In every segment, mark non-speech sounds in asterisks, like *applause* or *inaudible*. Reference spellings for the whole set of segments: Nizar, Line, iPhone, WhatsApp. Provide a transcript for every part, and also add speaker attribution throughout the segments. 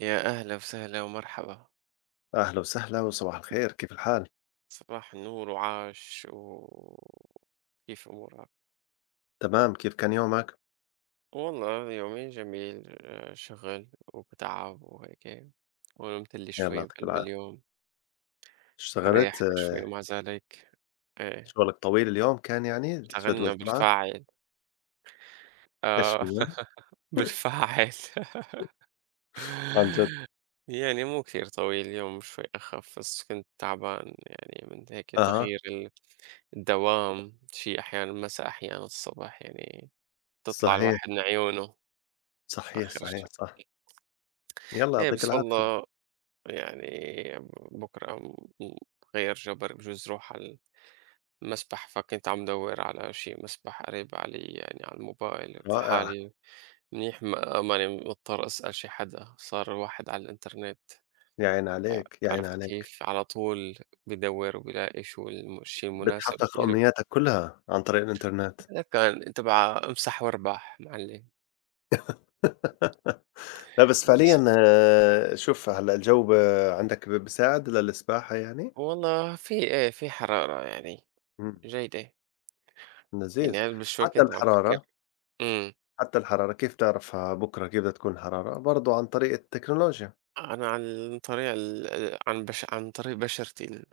Speaker 1: يا أهلا وسهلا ومرحبا.
Speaker 2: أهلا وسهلا وصباح الخير، كيف الحال؟
Speaker 1: صباح النور وعاش وكيف أمورك؟
Speaker 2: تمام، كيف كان يومك؟
Speaker 1: والله يومين جميل شغل وبتعب وهيك، ونمت لي
Speaker 2: يالله
Speaker 1: شوي
Speaker 2: يعطيك
Speaker 1: بقلب
Speaker 2: العافية،
Speaker 1: اليوم.
Speaker 2: اشتغلت؟
Speaker 1: ريحنا
Speaker 2: آه،
Speaker 1: شوي مع ذلك. ايه،
Speaker 2: شغلك طويل اليوم كان يعني
Speaker 1: اشتغلنا
Speaker 2: الجدول تبعك؟
Speaker 1: بالفاعل.
Speaker 2: إيش
Speaker 1: آه
Speaker 2: هو؟
Speaker 1: *laughs*
Speaker 2: *laughs*
Speaker 1: بالفاعل *laughs*
Speaker 2: عن جد؟
Speaker 1: يعني مو كثير طويل اليوم، شوي أخف، بس كنت تعبان يعني من هيك
Speaker 2: أها،
Speaker 1: تغيير الدوام، شيء أحيانا مساء أحيانا الصبح، يعني تطلع
Speaker 2: صحيح،
Speaker 1: الواحد من عيونه
Speaker 2: صحيح،
Speaker 1: آخر
Speaker 2: صحيح،
Speaker 1: الشي.
Speaker 2: صح، يالله
Speaker 1: إيه
Speaker 2: يعطيك
Speaker 1: بس
Speaker 2: العافية،
Speaker 1: والله يعني بكرة م- غير جبر بجوز روح على المسبح، فكنت عم دور على شي مسبح قريب علي يعني على الموبايل. قلت
Speaker 2: رائع،
Speaker 1: لحالي منيح، ما ماني مضطر أسأل شي حدا، صار الواحد على الإنترنت
Speaker 2: يا عيني عليك، يا عيني
Speaker 1: عرفت
Speaker 2: عليك،
Speaker 1: كيف، على طول بدور وبلاقي شو الشي المناسب
Speaker 2: بتحقق
Speaker 1: إله.
Speaker 2: أمنياتك كلها عن طريق الإنترنت.
Speaker 1: هذا كان تبع امسح واربح معلم.
Speaker 2: *laughs* لا بس
Speaker 1: بس
Speaker 2: فعليًا، شوف هلأ الجو عندك بيساعد للسباحة يعني؟
Speaker 1: والله في ايه، في حرارة يعني
Speaker 2: إمم،
Speaker 1: جيدة.
Speaker 2: لذيذ،
Speaker 1: يعني أنا شوي
Speaker 2: حتى
Speaker 1: كنت عم فكر.
Speaker 2: الحرارة؟
Speaker 1: إمم.
Speaker 2: حتى الحرارة، كيف تعرف بكرة كيف بدها تكون الحرارة؟ برضه عن طريق التكنولوجيا،
Speaker 1: أنا عن طريق بشرتي،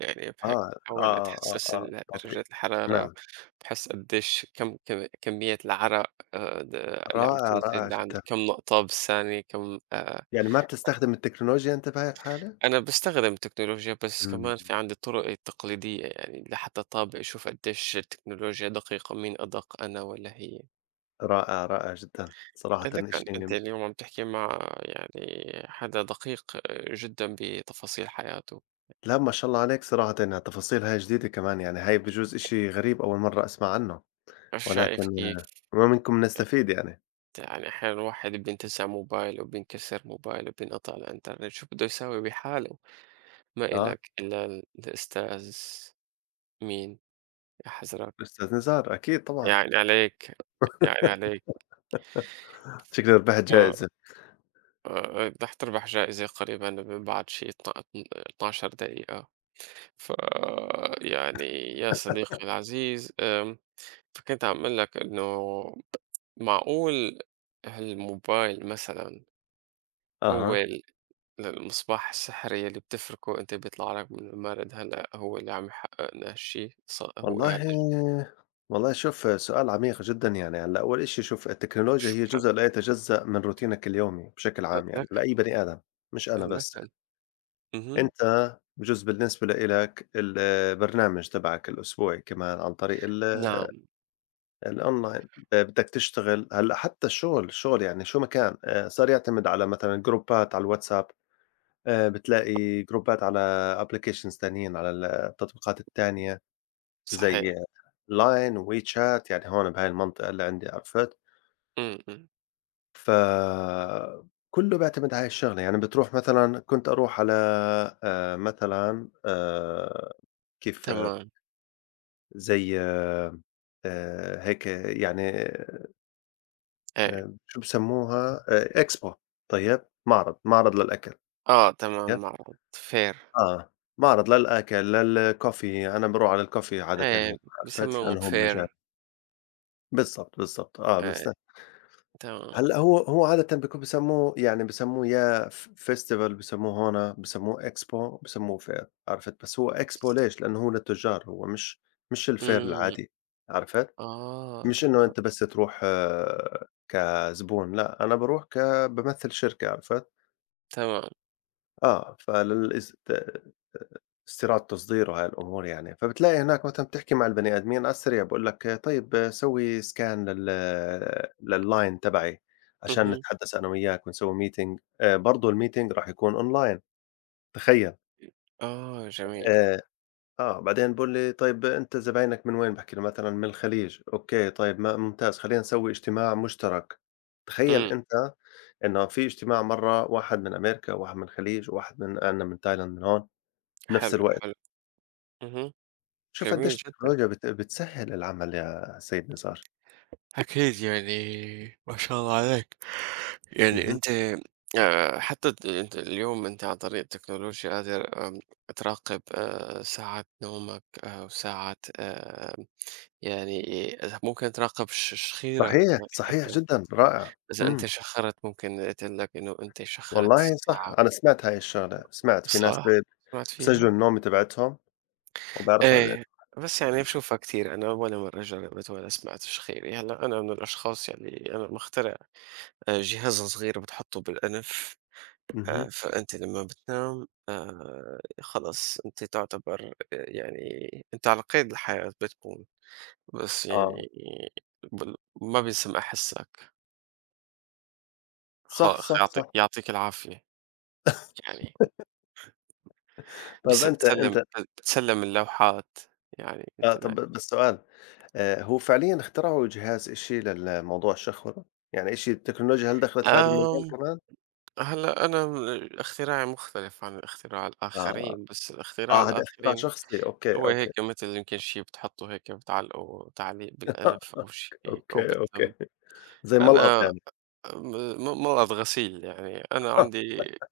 Speaker 1: يعني باحب
Speaker 2: آه، آه،
Speaker 1: أحاول
Speaker 2: آه، آه،
Speaker 1: أتحسس
Speaker 2: آه، تعطي
Speaker 1: درجات الحرارة،
Speaker 2: نعم،
Speaker 1: باحس قديش كم كمية العرق د اللي عم
Speaker 2: رائع، رائع
Speaker 1: تنزل
Speaker 2: جدًا،
Speaker 1: عندي، كم نقطة بالثانية، كم.
Speaker 2: يعني ما بتستخدم التكنولوجيا أنت بهاي الحالة؟
Speaker 1: أنا باستخدم التكنولوجيا، بس
Speaker 2: إمم،
Speaker 1: كمان في عندي طرق التقليدية، يعني لحتى طابق أشوف قديش التكنولوجيا دقيقة، مين أدق، أنا والّا هي؟
Speaker 2: رائع، رائع جدًا، صراحةً
Speaker 1: لك
Speaker 2: إشي،
Speaker 1: أنت اليوم عم تحكي مع يعني حدا دقيق جدًا بتفاصيل حياته.
Speaker 2: لا ما شاء الله عليك، صراحةً هالتفاصيل هاي جديدة كمان، يعني هاي بجوز إشي غريب أول مرة أسمع عنه،
Speaker 1: مش
Speaker 2: ولكن
Speaker 1: عارف كيف.
Speaker 2: آه، ما منكم نستفيد يعني،
Speaker 1: يعني أحيانا الواحد بينتزع موبايله وبينكسر موبايله وبينقطع الإنترنت، شو بده يساوي بحاله؟ ما
Speaker 2: آه،
Speaker 1: إلك إلا الأستاذ، مين يحذرك
Speaker 2: أستاذ نزار أكيد طبعًا.
Speaker 1: يعني عليك، يعني
Speaker 2: *laughs*
Speaker 1: عليك.
Speaker 2: شكلي ربحت
Speaker 1: آه،
Speaker 2: جائزة،
Speaker 1: آه، آه، رح تربح جائزة قريبا بعد شي 12 دقيقة. ف يعني يا صديقي العزيز، فكنت عم أقول لك إنه معقول هالموبايل مثلا هو
Speaker 2: أها.
Speaker 1: المصباح السحرية اللي بتفركه وأنت بيطلع لك من المارد، هلأ هو اللي عم يحققنا هالشي، ص هو
Speaker 2: والله
Speaker 1: هذا الش
Speaker 2: والله شوف سؤال عميق جدًا يعني، هلأ أول إشي شوف التكنولوجيا هي
Speaker 1: شكرًا
Speaker 2: جزء لا يتجزأ من روتينك اليومي بشكل عام يعني،
Speaker 1: لك
Speaker 2: لأي بني آدم، مش أنا
Speaker 1: لك.
Speaker 2: بس يعني،
Speaker 1: اهم.
Speaker 2: أنت بجوز بالنسبة لإلك البرنامج تبعك الأسبوعي كمان عن طريق ال
Speaker 1: نعم.
Speaker 2: الأونلاين، بدك تشتغل هلأ حتى الشغل، الشغل يعني شو ما كان صار يعتمد على مثلًا جروبات على الواتساب، بتلاقي جروبات على applications تانيين على التطبيقات التانية، زي
Speaker 1: صحيح.
Speaker 2: لاين، وeChat، يعني هون بهاي المنطقة اللي عندي، عرفت؟
Speaker 1: إمم. إمم.
Speaker 2: ف كلّه بيعتمد على هاي الشغلة، يعني بتروح مثلًا، كنت أروح على مثلًا، كيف
Speaker 1: تمام.
Speaker 2: زي هيك يعني،
Speaker 1: إيه.
Speaker 2: شو بسمّوها، Expo، طيب، معرض، معرض للأكل،
Speaker 1: آه تمام.
Speaker 2: طيب،
Speaker 1: معروض fair.
Speaker 2: آه، معرض للأكل، للCoffee. أنا باروح على الCoffee عادةً، يعني
Speaker 1: إيه،
Speaker 2: عرفت؟
Speaker 1: بيسموهم
Speaker 2: لأنه هُم جا،
Speaker 1: fair.
Speaker 2: بالضبط، بالضبط، آه
Speaker 1: إيه.
Speaker 2: بنست،
Speaker 1: تمام.
Speaker 2: هلأ هو عادةً بيكون بيسمّوه، يعني بيسمّوه يا festival، بيسمّوه هون، بيسمّوه expo، بيسمّوه fair، عرفت؟ بس هو expo ليش؟ لإنه هو للتُجّار، هو مش الfair
Speaker 1: إمم.
Speaker 2: العادي، عرفت؟
Speaker 1: آه
Speaker 2: مش إنه
Speaker 1: تمام.
Speaker 2: أنت بس تروح كزبون، لأ أنا باروح بامثّل شركة، عرفت؟
Speaker 1: تمام.
Speaker 2: فللإز ت استيراد، تصدير وهالأمور يعني، فبتلاقي هناك مثلًا بتحكي مع البني آدمين على السريع، بيقول لك طيب سوي سكان لل للline تبعي، عشان
Speaker 1: اهم.
Speaker 2: نتحدث أنا وياك ونسوي meeting، برضه الmeeting راح يكون online. تخيل!
Speaker 1: آه جميل.
Speaker 2: آآ بعدين بيقول لي طيب أنت زباينك من وين؟ باحكي له مثلًا من الخليج، أوكي طيب ما ممتاز، خلينا نسوي اجتماع مشترك، تخيل
Speaker 1: إمم.
Speaker 2: أنت إنه في اجتماع مرّة، واحد من أمريكا وواحد من الخليج وواحد من عندنا من تايلاند من هون، بنفس
Speaker 1: حلو.
Speaker 2: الوقت.
Speaker 1: حلو. اهم.
Speaker 2: شوف
Speaker 1: جميل
Speaker 2: قديش
Speaker 1: جدًا.
Speaker 2: التكنولوجيا بتسهّل العمل يا سيد نزار.
Speaker 1: أكيد يعني، ما شاء الله عليك. يعني
Speaker 2: اهم.
Speaker 1: أنت، حتى أنت اليوم أنت عن طريق التكنولوجيا قادر، تراقب، ساعات نومك، وساعات، يعني إذا ممكن تراقب شخيرك
Speaker 2: صحيح،
Speaker 1: يعني
Speaker 2: صحيح
Speaker 1: حتى،
Speaker 2: جدًا، رائع.
Speaker 1: إذا
Speaker 2: إمم.
Speaker 1: أنت شخرت ممكن قلت لك إنه أنت شخرت
Speaker 2: والله صح،
Speaker 1: الساعة.
Speaker 2: أنا سمعت هاي الشغلة، سمعت في ناس
Speaker 1: صح؟ سمعت فيها؟
Speaker 2: بسجلوا النوم تبعتهم وبيعرفوا قد
Speaker 1: إيه،
Speaker 2: إيه.
Speaker 1: بس يعني بشوفها كثير أنا، ولا مرة جربت ولا سمعت شخيري. هلا أنا من الأشخاص يعني أنا مخترع جهاز صغير بتحطّه بالأنف،
Speaker 2: اهم.
Speaker 1: فأنت لمّا بتنام، خلص أنت تعتبر، يعني أنت على قيد الحياة بتكون، بس
Speaker 2: آه.
Speaker 1: يعني بال ما بينسمع حسّك،
Speaker 2: صح، صح،
Speaker 1: يعطي
Speaker 2: صح.
Speaker 1: يعطيك العافية يعني،
Speaker 2: طيب
Speaker 1: بس
Speaker 2: أنت
Speaker 1: بتسلّم
Speaker 2: أنت،
Speaker 1: بتسلّم اللوحات يعني
Speaker 2: آه،
Speaker 1: أنت
Speaker 2: طب
Speaker 1: نايم.
Speaker 2: بس سؤال، هو فعليًا اخترعوا جهاز إشي للموضوع الشخْورة؟ يعني إشي، التكنولوجيا هل دخلت في هذا المجال
Speaker 1: آمم
Speaker 2: كمان؟
Speaker 1: هلّأ أنا اختراعي مختلف عن اختراع
Speaker 2: آه.
Speaker 1: الآخرين، بس الاختراع
Speaker 2: آه، هذا اختراع
Speaker 1: الآخرين
Speaker 2: شخصي، أوكي،
Speaker 1: هو
Speaker 2: أوكي.
Speaker 1: هيك مثل، يمكن شي بتحطّوا هيك بتعلّقوا تعليق
Speaker 2: *laughs*
Speaker 1: بالأنف، أو شي هيك أو
Speaker 2: أوكي،
Speaker 1: بالتَّم.
Speaker 2: أوكي. زي ملقط
Speaker 1: أنا
Speaker 2: يعني.
Speaker 1: م م ملقط غسيل، يعني أنا عندي
Speaker 2: *laughs*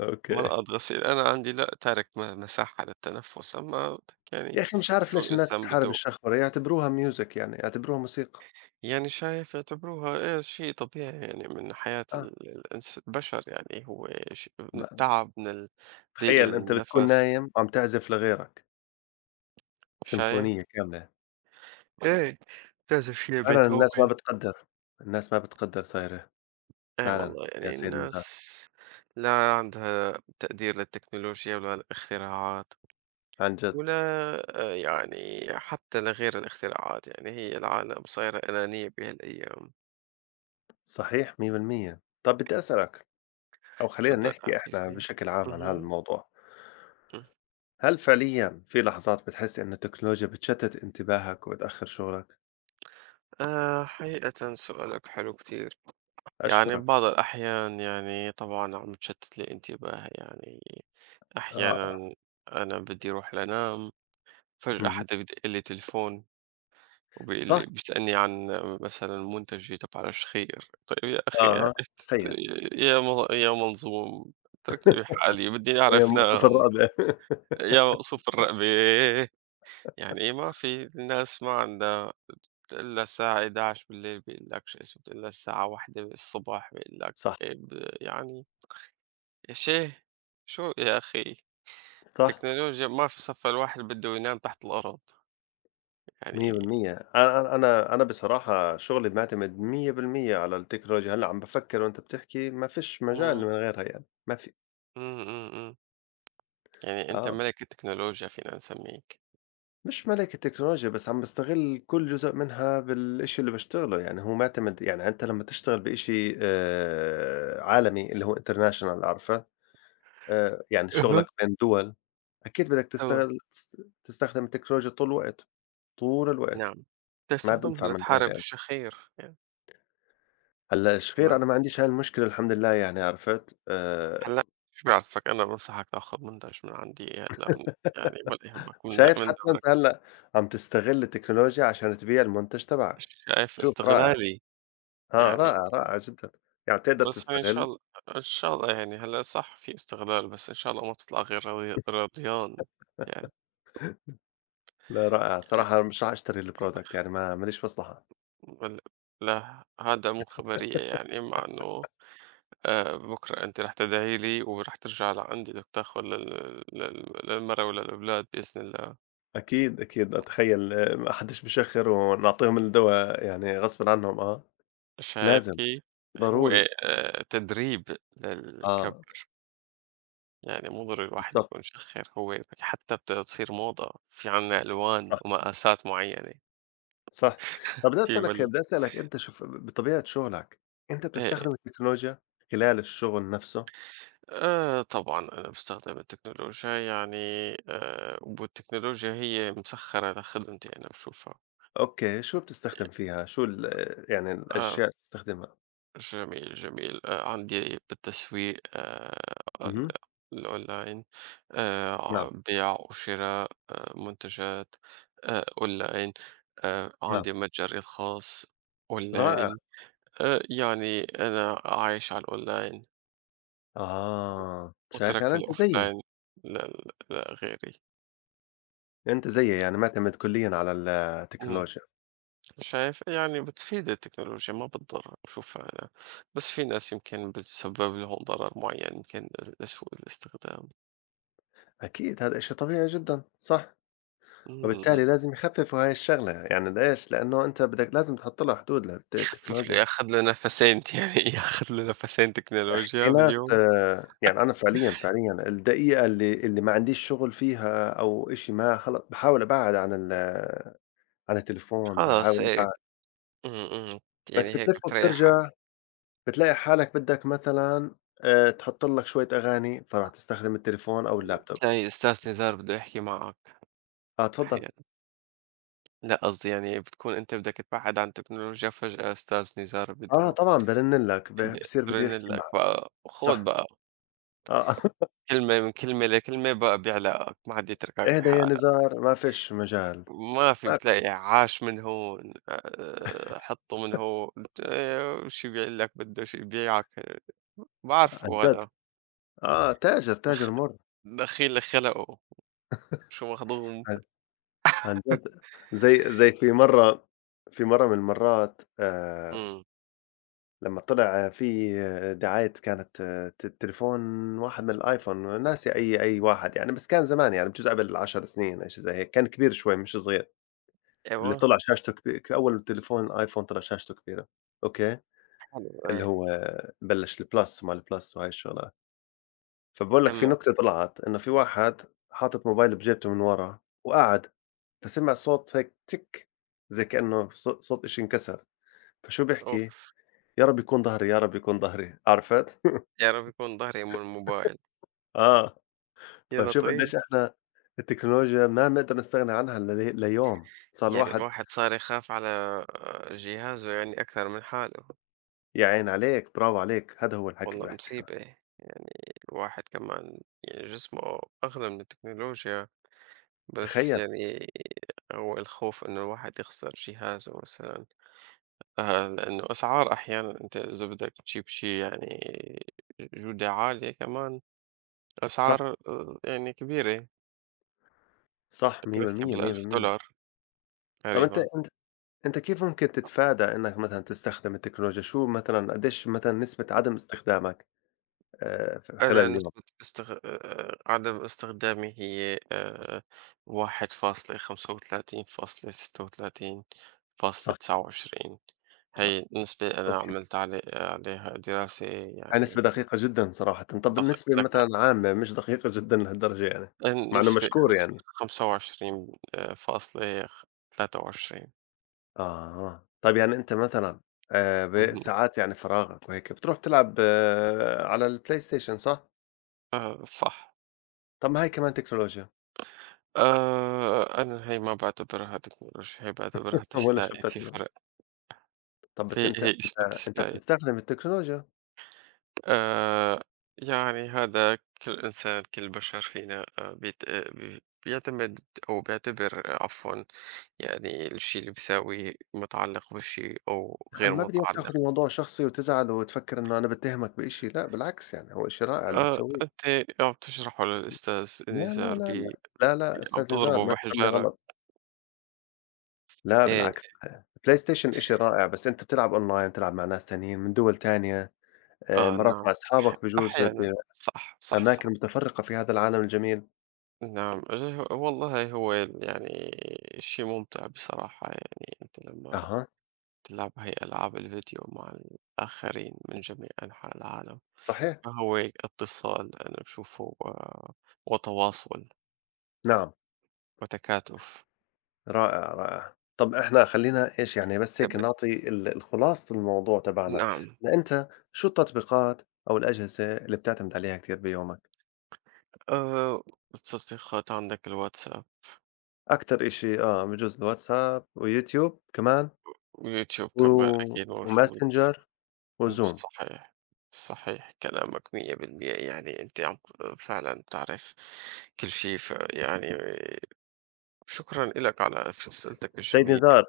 Speaker 2: أوكي.
Speaker 1: ملقط غسيل، أنا عندي لأ تارك مساحة للتنفُّس، أما بدك يعني
Speaker 2: يا أخي مش عارف
Speaker 1: شو
Speaker 2: ليش الناس
Speaker 1: الإنسان
Speaker 2: بتحارب
Speaker 1: بده،
Speaker 2: الشخبرة، يعتبروها music يعني، يعتبروها موسيقى.
Speaker 1: يعني شايف يعتبروها إيه؟ شي طبيعي يعني من حياة
Speaker 2: آه،
Speaker 1: ال الإنس البشر، يعني هو من
Speaker 2: ما
Speaker 1: التعب، من ضيق
Speaker 2: تخيّل أنت بتكون
Speaker 1: النَفَس.
Speaker 2: نايم وعم تعزف لغيرك
Speaker 1: شايف؟
Speaker 2: سيمفونية كاملة،
Speaker 1: إيه، لازم شي
Speaker 2: فعلًا الناس ما
Speaker 1: بيتهوفي.
Speaker 2: بتقدّر، الناس ما بتقدّر صايرة،
Speaker 1: إيه
Speaker 2: فعلًا،
Speaker 1: والله
Speaker 2: يا
Speaker 1: يعني
Speaker 2: سيد
Speaker 1: الناس
Speaker 2: نزار،
Speaker 1: لا عندها تقدير للتكنولوجيا ولا الاختراعات
Speaker 2: عن جد،
Speaker 1: ولا، يعني حتى لغير الاختراعات، يعني هي العالم صايرة أنانية بهالأيام.
Speaker 2: صحيح 100%. طَب بدي أسألك، أو خلّينا
Speaker 1: تفضل
Speaker 2: نحكي إحنا
Speaker 1: عزيزي،
Speaker 2: بشكل عام عن هذا
Speaker 1: مهم.
Speaker 2: الموضوع،
Speaker 1: مم.
Speaker 2: هل فعليًا في لحظات بتحس إنه التكنولوجيا بتشتت انتباهك وتأخّر شغلك؟
Speaker 1: آه، حقيقة سؤالك حلو كتير. يعني
Speaker 2: أشكرك،
Speaker 1: بعض الأحيان يعني طبعا عم تشتت لي انتباهي يعني.
Speaker 2: رائع،
Speaker 1: أحيانا أنا بدي أروح لأنام، فجأة
Speaker 2: اهم،
Speaker 1: حدا بدق لي تلفون
Speaker 2: صح؟
Speaker 1: بيسألني عن مثلًا منتج، يطب على الخير، طيب يا أخي *laughs*
Speaker 2: أها، تخيّل.
Speaker 1: يا منظوم، اتركني بحالي بدي
Speaker 2: هي
Speaker 1: أعرف
Speaker 2: من قصف
Speaker 1: نام.
Speaker 2: الرقبة. *laughs*
Speaker 1: يا مقصوف الرقبة يعني إيه، ما في الناس ما عندها. بتقول لها الساعة 23:00 بيقول لك شو اسمه، بتقول لها الساعة 01:00 بيقول لك
Speaker 2: صح،
Speaker 1: إيه، يعني يا شيه، شو يا أخي
Speaker 2: صح،
Speaker 1: التكنولوجيا، ما في صفّى، الواحد بده ينام تحت الأرض يعني.
Speaker 2: 100%. أنا أنا أنا أنا بصراحة شغلي معتمد 100% على التكنولوجيا، هلأ عم بافكّر وأنت بتحكي، ما فيش مجال
Speaker 1: إمم.
Speaker 2: من غيرها يعني، ما في،
Speaker 1: إمم. إمم. إمم. يعني أنت
Speaker 2: آه،
Speaker 1: ملك التكنولوجيا فينا نسميك.
Speaker 2: مش ملاكي تكنولوجيا بس عم باستغل كل جزء منها بالإشي اللي باشتغله، يعني هو معتمد، يعني أنت لمّا تشتغل بإشي عالمي اللي هو international، عارفه؟ يعني
Speaker 1: أها.
Speaker 2: شغلك بين دول، أكيد بدك
Speaker 1: تمام.
Speaker 2: تستغل تست تستخدم التكنولوجيا طول الوقت، طول الوقت،
Speaker 1: نعم.
Speaker 2: ما بينفع
Speaker 1: تستخدمها
Speaker 2: من
Speaker 1: لتحارب
Speaker 2: غيرها.
Speaker 1: الشخير يعني
Speaker 2: هلّا الشخير
Speaker 1: كمان.
Speaker 2: أنا ما عنديش هاي المشكلة، الحمد لله، يعني عرفت،
Speaker 1: هلأ إيش بيعرفك أنا بانصحك تاخذ منتج من عندي، هلأ من يعني، ولا يهمك من
Speaker 2: شايف
Speaker 1: من
Speaker 2: حتى
Speaker 1: دبرك،
Speaker 2: أنت هلّأ عم تستغل التكنولوجيا عشان تبيع المنتج تبعك،
Speaker 1: شايف
Speaker 2: شوف رائع،
Speaker 1: استغلالي
Speaker 2: آه
Speaker 1: يعني،
Speaker 2: رائع، رائع جدًا، يعني بتقدر
Speaker 1: بس يعني إن شاء
Speaker 2: تستغل،
Speaker 1: الله إن شاء الله يعني، هلأ صح في استغلال، بس إن شاء الله ما تطلع غير راضي راضيان، يعني
Speaker 2: لا رائع صراحة، مش راح أشتري
Speaker 1: والله،
Speaker 2: الproduct، يعني ما ما ليش مصلحة،
Speaker 1: بل لا هذا مو خبرية، يعني مع إنه بكرة أنتِ رح تدعي لي ورح ترجع لعندي بدك تاخذ لل لل للمرا وللأولاد بإذن الله.
Speaker 2: أكيد، أكيد أتخيّل، ما حدّش بيشخّر ونعطيهم الدوا يعني غصبٍ عنهم آه،
Speaker 1: شايفكِ
Speaker 2: لازم،
Speaker 1: هو
Speaker 2: ضروري،
Speaker 1: تدريب
Speaker 2: آه،
Speaker 1: للكبّر، يعني مو ضروري الواحد
Speaker 2: بالضبط،
Speaker 1: يكون شخّر، هو حتى بتصير موضة، في عندنا ألوان
Speaker 2: صح.
Speaker 1: ومقاسات معيّنة.
Speaker 2: صح. طب بدّيني
Speaker 1: في
Speaker 2: أسألك،
Speaker 1: بال
Speaker 2: بدّيني أسألك أنت شوف بطبيعة شغلك، أنت
Speaker 1: إيه،
Speaker 2: بتستخدم التكنولوجيا خلال الشغل نفسه؟
Speaker 1: طبعًا أنا باستخدم التكنولوجيا يعني، والتكنولوجيا هي مسخّرة لخدمتي أنا باشوفها.
Speaker 2: أوكي، شو بتستخدم فيها؟ شو ال، يعني
Speaker 1: آه.
Speaker 2: الأشياء اللي بتستخدمها؟
Speaker 1: جميل، جميل. عندي بالتسويق، ال
Speaker 2: اهم،
Speaker 1: الأونلاين،
Speaker 2: نعم،
Speaker 1: بيع وشراء منتجات أونلاين،
Speaker 2: نعم،
Speaker 1: عندي متجري الخاص
Speaker 2: رائع.
Speaker 1: أونلاين، يعني أنا عايش على الأونلاين
Speaker 2: آه، شايف
Speaker 1: وتركت
Speaker 2: يعني أنت زيي،
Speaker 1: الأوفلاين لل لغيري.
Speaker 2: أنت زيي يعني مُعتمد كليًا على
Speaker 1: إمم.
Speaker 2: التكنولوجيا،
Speaker 1: شايف؟ يعني بتفيد التكنولوجيا ما بتضر، باشوفها أنا، بس في ناس يمكن بتسبب لهم ضرر معين، يمكن لسوء الاستخدام.
Speaker 2: أكيد هذا إشي طبيعي جدًا، صح،
Speaker 1: إمم. إمم.
Speaker 2: وبالتالي لازم يخففوا هاي الشغلة، يعني ليش؟ لإنه أنت بدك لازم تحُط لها حدود للت
Speaker 1: يخفف له
Speaker 2: التكنولوجيا.
Speaker 1: ياخد له نفسين *laughs* يعني ياخد له نفسين
Speaker 2: في
Speaker 1: تكنولوجيا
Speaker 2: ناس
Speaker 1: باليوم.
Speaker 2: آه، يعني أنا فعليًا، فعليًا الدقيقة اللي اللي ما عنديش شغل فيها أو إشي ما خلا باحاول أبعّد عن عن التليفون،
Speaker 1: خلاص،
Speaker 2: باحاول
Speaker 1: إيه.
Speaker 2: أبعّد،
Speaker 1: إمم. إمم.
Speaker 2: بس
Speaker 1: يعني هيك
Speaker 2: بتلف
Speaker 1: بتريّح
Speaker 2: وبترجع
Speaker 1: حالك.
Speaker 2: بتلاقي حالك بدك مثلًا، تحط لك شوية أغاني، فرح تستخدم التليفون أو اللابتوب.
Speaker 1: تلاقي أستاذ نزار بده يحكي معك
Speaker 2: آه، تفضّل.
Speaker 1: أحيانًا. لأ قصدي يعني بتكون أنت بدك تبعد عن التكنولوجيا فجأة أستاذ نزار
Speaker 2: آه،
Speaker 1: بده
Speaker 2: طبعًا بارن لك،
Speaker 1: بده
Speaker 2: بصير بده
Speaker 1: يرن
Speaker 2: يحكي
Speaker 1: لك
Speaker 2: معك،
Speaker 1: بقى، وخُد
Speaker 2: صح،
Speaker 1: بقى
Speaker 2: آه، *laughs*
Speaker 1: كلمة من كلمة لكلمة بقى، بيعلقك ما حد يتركك
Speaker 2: اهدى يا
Speaker 1: بحالك.
Speaker 2: نزار ما فيش مجال،
Speaker 1: ما في،
Speaker 2: ما في،
Speaker 1: بتلاقي عاش من هون، حطّه من هون، شي بيعِلّك بده، شي بييعك،
Speaker 2: عن
Speaker 1: بعرفه
Speaker 2: جد،
Speaker 1: هذا.
Speaker 2: آه، تاجر،
Speaker 1: دخ
Speaker 2: تاجر مُر.
Speaker 1: دخيل خلقه، شو مخضوم.
Speaker 2: عن جد، زي زي في مرة، في مرة من المرات،
Speaker 1: إمم.
Speaker 2: لمّا طلع في دعاية كانت آه، ت تليفون واحد من الآيفون، ناسي أي أي واحد يعني، بس كان زمان يعني بجوز قبل 10 سنين، أي شي زي هيك، كان كبير شوي مش صغير، اللي
Speaker 1: أيوه،
Speaker 2: طلع شاشته كبي ك أول تليفون آيفون طلع شاشته كبيرة، أوكي؟
Speaker 1: حلو، آه،
Speaker 2: اللي هو بلش الPlus وما الPlus وهاي الشغلات، فباقول لك في
Speaker 1: تمام.
Speaker 2: نكتة طلعت، إنه في واحد حاطط موبايله بجيبته من ورا وقعد، فسمع صوت هيك تِك، زي كإنه صو صوت إشي انكسر، فشو بيحكي،
Speaker 1: أوف،
Speaker 2: يا رب يكون ضهري، يا رب يكون ضهري، عرفت؟ *laughs*
Speaker 1: يا رب يكون ضهري من الموبايل،
Speaker 2: آه،
Speaker 1: يا
Speaker 2: فشوف
Speaker 1: لطيف!
Speaker 2: قديش إحنا التكنولوجيا ما بنقدر نستغنى عنها للي ليوم، صار
Speaker 1: يعني
Speaker 2: الواحد،
Speaker 1: الواحد صار يخاف على جهازه يعني أكثر من حاله.
Speaker 2: يا عيني عليك، برافو عليك، هذا هو الحكي اللي
Speaker 1: والله
Speaker 2: باحكي أنا،
Speaker 1: مصيبة. يعني الواحد كمان يعني جسمه أغلى من التكنولوجيا، بس
Speaker 2: تخيّل!
Speaker 1: يعني هو الخوف إنه الواحد يخسر جهازه مثلًا، لإنه أسعار أحيانًا، أنت إذا بدك تجيب شي يعني جودة عالية كمان،
Speaker 2: صح،
Speaker 1: أسعار يعني كبيرة،
Speaker 2: صح
Speaker 1: تحكي
Speaker 2: 100% 100%.
Speaker 1: بال1000$
Speaker 2: طَب أنت
Speaker 1: تقريبًا.
Speaker 2: أنت أنت كيف ممكن تتفادى إنك مثلًا تستخدم التكنولوجيا، شو مثلًا قديش مثلًا نسبة عدم استخدامك، ف
Speaker 1: أنا
Speaker 2: خلال اليوم؟
Speaker 1: نسبة عدم استخدامي هي
Speaker 2: صح،
Speaker 1: 1.35.36.29،
Speaker 2: آه،
Speaker 1: هي النسبة، أنا
Speaker 2: أوكي.
Speaker 1: عملت عليها دراسة
Speaker 2: هاي نسبة
Speaker 1: يعني.
Speaker 2: دقيقة جدًا صراحةً، طَب
Speaker 1: دق
Speaker 2: النسبة
Speaker 1: دقة
Speaker 2: مثلًا عامة مش دقيقة جدًا لهالدرجة يعني، مع إنه
Speaker 1: النسبة
Speaker 2: مشكور يعني،
Speaker 1: 25 فاصلة 23.
Speaker 2: آه، طيب يعني أنت مثلًا ب
Speaker 1: اهم.
Speaker 2: ساعات يعني فراغك وهيك بتروح بتلعب على الPlayStation، صح؟
Speaker 1: آه صح.
Speaker 2: طَب ما هي كمان تكنولوجيا،
Speaker 1: أنا هي ما باعتبرها تكنولوجيا، هي باعتبرها
Speaker 2: *laughs* والّا شو
Speaker 1: تسلاية، في
Speaker 2: بتعتبر؟
Speaker 1: فرق،
Speaker 2: طَب
Speaker 1: في
Speaker 2: بس أنت
Speaker 1: هي
Speaker 2: أنت
Speaker 1: اسمها
Speaker 2: أنت
Speaker 1: تسلاية.
Speaker 2: بتستخدم التكنولوجيا،
Speaker 1: آآ يعني هذا كل إنسان، كل بشر فينا، بيت آه، بي بيعتمد أو بيعتبر، عفوًا، يعني الشي اللي بيساويه متعلق بشي أو
Speaker 2: أنا
Speaker 1: غير
Speaker 2: ما بدي إياك تاخد
Speaker 1: متعلق.
Speaker 2: الموضوع شخصي وتزعل وتفكر إنه أنا باتهمك بشي، لأ بالعكس، يعني هو إشي رائع اللي بتسويه،
Speaker 1: أنت عم تجرحه للأستاذ
Speaker 2: لا، لا،
Speaker 1: النزار
Speaker 2: لا، لا، لا، لا
Speaker 1: عم
Speaker 2: أستاذ نزار
Speaker 1: تضربه
Speaker 2: ما تفهمني
Speaker 1: بحجارك.
Speaker 2: غلط. لا
Speaker 1: إيه.
Speaker 2: بالعكس، بلاي ستيشن إشي رائع، بس أنت بتلعب online، بتلعب مع ناس تانيين من دول تانية،
Speaker 1: آه
Speaker 2: مرات
Speaker 1: نعم.
Speaker 2: مع
Speaker 1: أح
Speaker 2: أصحابك بجوز
Speaker 1: أحيانًا. صح، صح،
Speaker 2: بأماكن
Speaker 1: صح.
Speaker 2: متفرقة في هذا العالم الجميل.
Speaker 1: نعم، والله هو يعني شيء ممتع بصراحة، يعني أنت لما
Speaker 2: أها،
Speaker 1: تلعب هاي ألعاب الفيديو مع الآخرين من جميع أنحاء العالم،
Speaker 2: صحيح،
Speaker 1: فهو اتصال أنا بشوفه، وتواصل،
Speaker 2: نعم،
Speaker 1: وتكاتف.
Speaker 2: رائع، رائع. طب إحنا خلّينا إيش يعني بس
Speaker 1: طب.
Speaker 2: هيك نعطي ال الخلاصة الموضوع تبعنا،
Speaker 1: نعم.
Speaker 2: لأنت شو التطبيقات أو الأجهزة اللي بتعتمد عليها كتير بيومك؟
Speaker 1: أه التطبيقات عندك الواتساب،
Speaker 2: أكتر إشي آه بجوز الواتساب ويوتيوب كمان،
Speaker 1: ويوتيوب
Speaker 2: و
Speaker 1: كمان أكيد موجود.
Speaker 2: وMessenger وZoom.
Speaker 1: صحيح صحيح، كلامك مية بالمية، يعني أنت عم فعلا تعرف كل شيء، يعني شكرًا لك على أسئلتك
Speaker 2: سيد
Speaker 1: الجميلة
Speaker 2: نزار،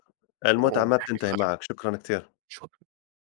Speaker 2: المتعة ما
Speaker 1: ومحل
Speaker 2: بتنتهي
Speaker 1: الخرج.
Speaker 2: معك، شكرًا كتير.
Speaker 1: شكرًا.